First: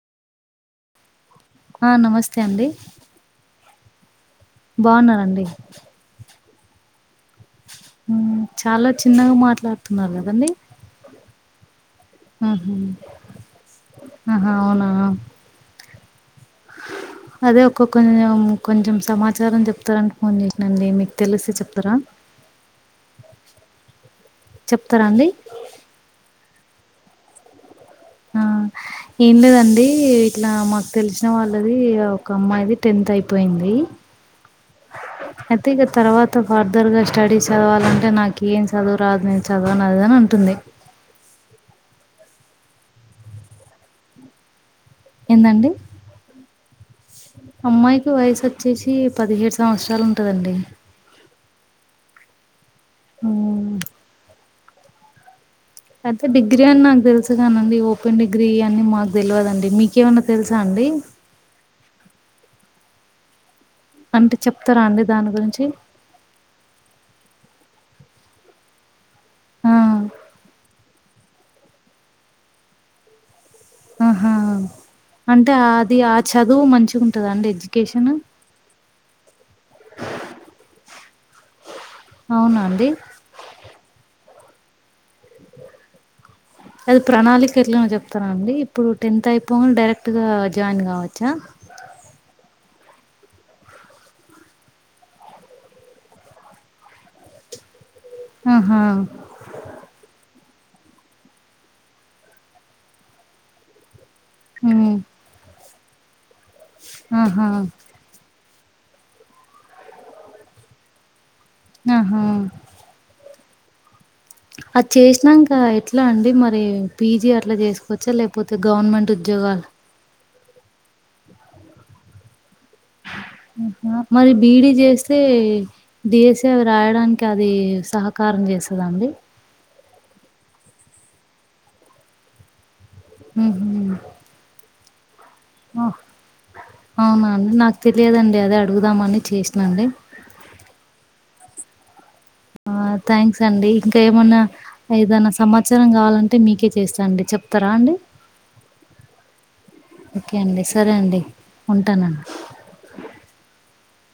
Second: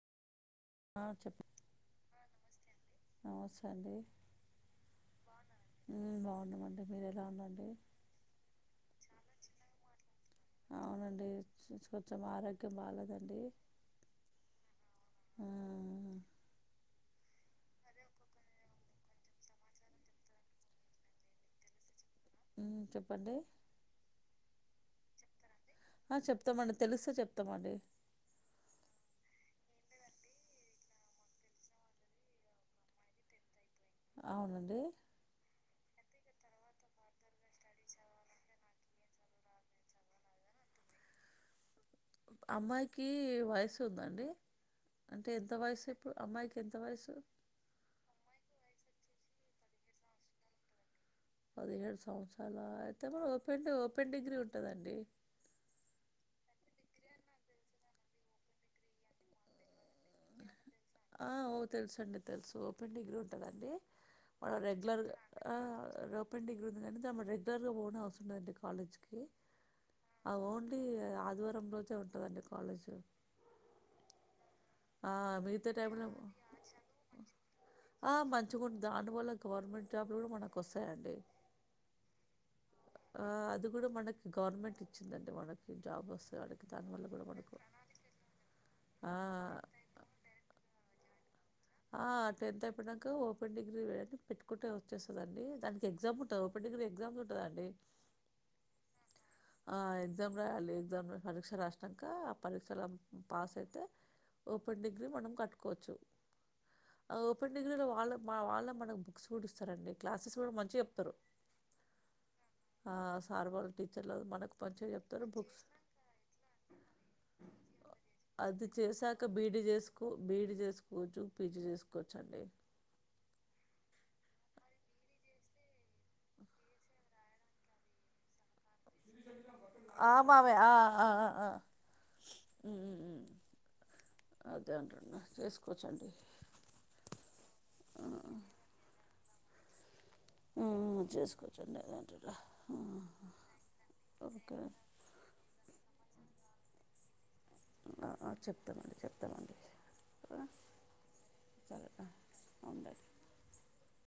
ఆ చెప్ ఆ నమస్తే అండి అండే బాగున్నానండి అంటే మీరు ఎలా ఉండే చాలా చిన్నగా మాట్లాడుతున్నారు అన్నీ స [unintelligible] కొంచెం ఆరోగ్యం బాాలేదండి ఆహా అవునా అదే ఒక కొంచెం కొంచెం సమాచారం చెప్తారని ఫోన్ చేసినాండి మీకు తెలిస్తే చెప్తారా మ్.... చెప్పండి చెప్తారా అండి ఆ చెప్తామండి తెలుస్తే చెప్తామండి ఆ ఏం లేదండీ ఇట్లా మాకు తెలిసిన వాళ్ళదీ ఒక అమ్మాయిది టెన్త్ అయిపోయింది అవునండీ అయితే ఇక తర్వాత ఫర్దర్ గ స్టడీస్ చదవాలంటే నాకు ఏం చదువు రాదు నేను చదువను అది అని ఉంటుంది అమ్మాయికి వయసు ఉందండి అంటే ఎంత ఏందండి వయసు ఇప్పుడు అమ్మాయికి ఎంత వయసు వచ్చేసీ పదిహేడు సంవత్సరాలు ఉంటదండి పదిహేడు సంవత్సరాలా అయితే మో ఓపెన్ హ్మ్ ఓపన్ డిగ్రీ ఉంట ఉంటదండి అయితే డిగ్రీ అని నాకు తెలుసు కానండి ఓపెన్ డిగ్రీ ఇయ్యన్నీ మాకు తెల్వదండి మీకేమన్నా తెలుస ఆ ఓ తెలుసండి తెలుసు ఓ డిగ్రీ ఉంటదండి అంటే చెప్తారా అండి రెగ్యులర్గా దాని గురించి [unintelligible] రెగ్యుర్ గా అవసరం అయితే కాలేజ్ కీ ఆ అ ఓన్లీ ఆదివారం ఒక రోజే ఉంటదండి కాలేజ్ ఆహా ఆ... అంటే మిగతా అది టైంలో ఆ చదువు మంచిగుంటదా అండి ఎడ్యుకేషన్ ఆ మంచిగ ఉంటది అందువల్ల గవర్నమెంట్ జాబ్లు కూడా మనకు వస్తాయండి అవునా అండి ఆ అది కూడా మనకు గవర్నమెంట్ ఇచ్చిందండి మనకి జాబ్ వస్ అది ప్రణాళిక ఎట్లనో చెప్తారఅండి ఇప్పుడు ఆ టెన్త్ అయిపోంగనె డైరెక్ట్ గా జాయిన్ కావ చ్చా ఆ టెన్త్ అయిపోయినాక ఓపెన్ డిగ్రీ పెట్టుకుంటే వచ్చేస్తదండీ దానికి ఎగ్జామ్ ఉంటది ఓపెన్ డిగ్రీ ఎగ్జామ్స్ ఉంటదండి ఆ. హా.. ఎగ్జామ్ రాయాలి ఎగ్జమ్ లో పరీక్ష రాసాక ఆ పరీక్షలో పాస్ అయితే ఓపెన్ హ్మ్ డిగ్రీ మనం కట్టు కొవచ్చు అ ఆహా ఓపెన్ డిగ్రీ లొ వాళ్ళ మా వాళ్లు మనకు బుక్సకూడాఇస్తారండి క్లాసెస్ కూడా మంచిగ చెప్తారు ఆహా ఆరవోల్తి అది చేసినాంక ఎట్లా అండి మరి పీ జీ అట్లా చేసుకోవచ్చా లేకపోతే గవర్నమెంట్ ఉద్యోగాలు బీ ఈ డి చేసు కొజు పి జి చేసుకోవచ్చండి మరి బీ ఈ డి చేస్తే డి ఎస్ సి అవి రాయడానికి అది సహకారం చేస్ కదా అండి ఆ బాబయ్ ఆ ఆ ఆ ఉమ్, ఉమ్, ఉమ్. ఊహూ అదే అంటున్నా ఆహ్ చేసుకోవచ్చండి అవునా నాకు తెలియదండి అదే అడుగుదామని చేసినా అండి ఆ ఆ చేసుకోవచ్చండి అదా [inaudible] ఆ థ్యాంక్స్ అండి ఇంకా ఏమన్నా ఓకే ఏదనా సమాచారం కావాలం టే మీకే చేస్తా అండి చెప్ తారా అండి ఆ, ఆ, చెప్తామండి చెప్తామండి ఓకే ఆ, అండి సరే అండి సరే ఆ, ఉంటానండి ఉండండి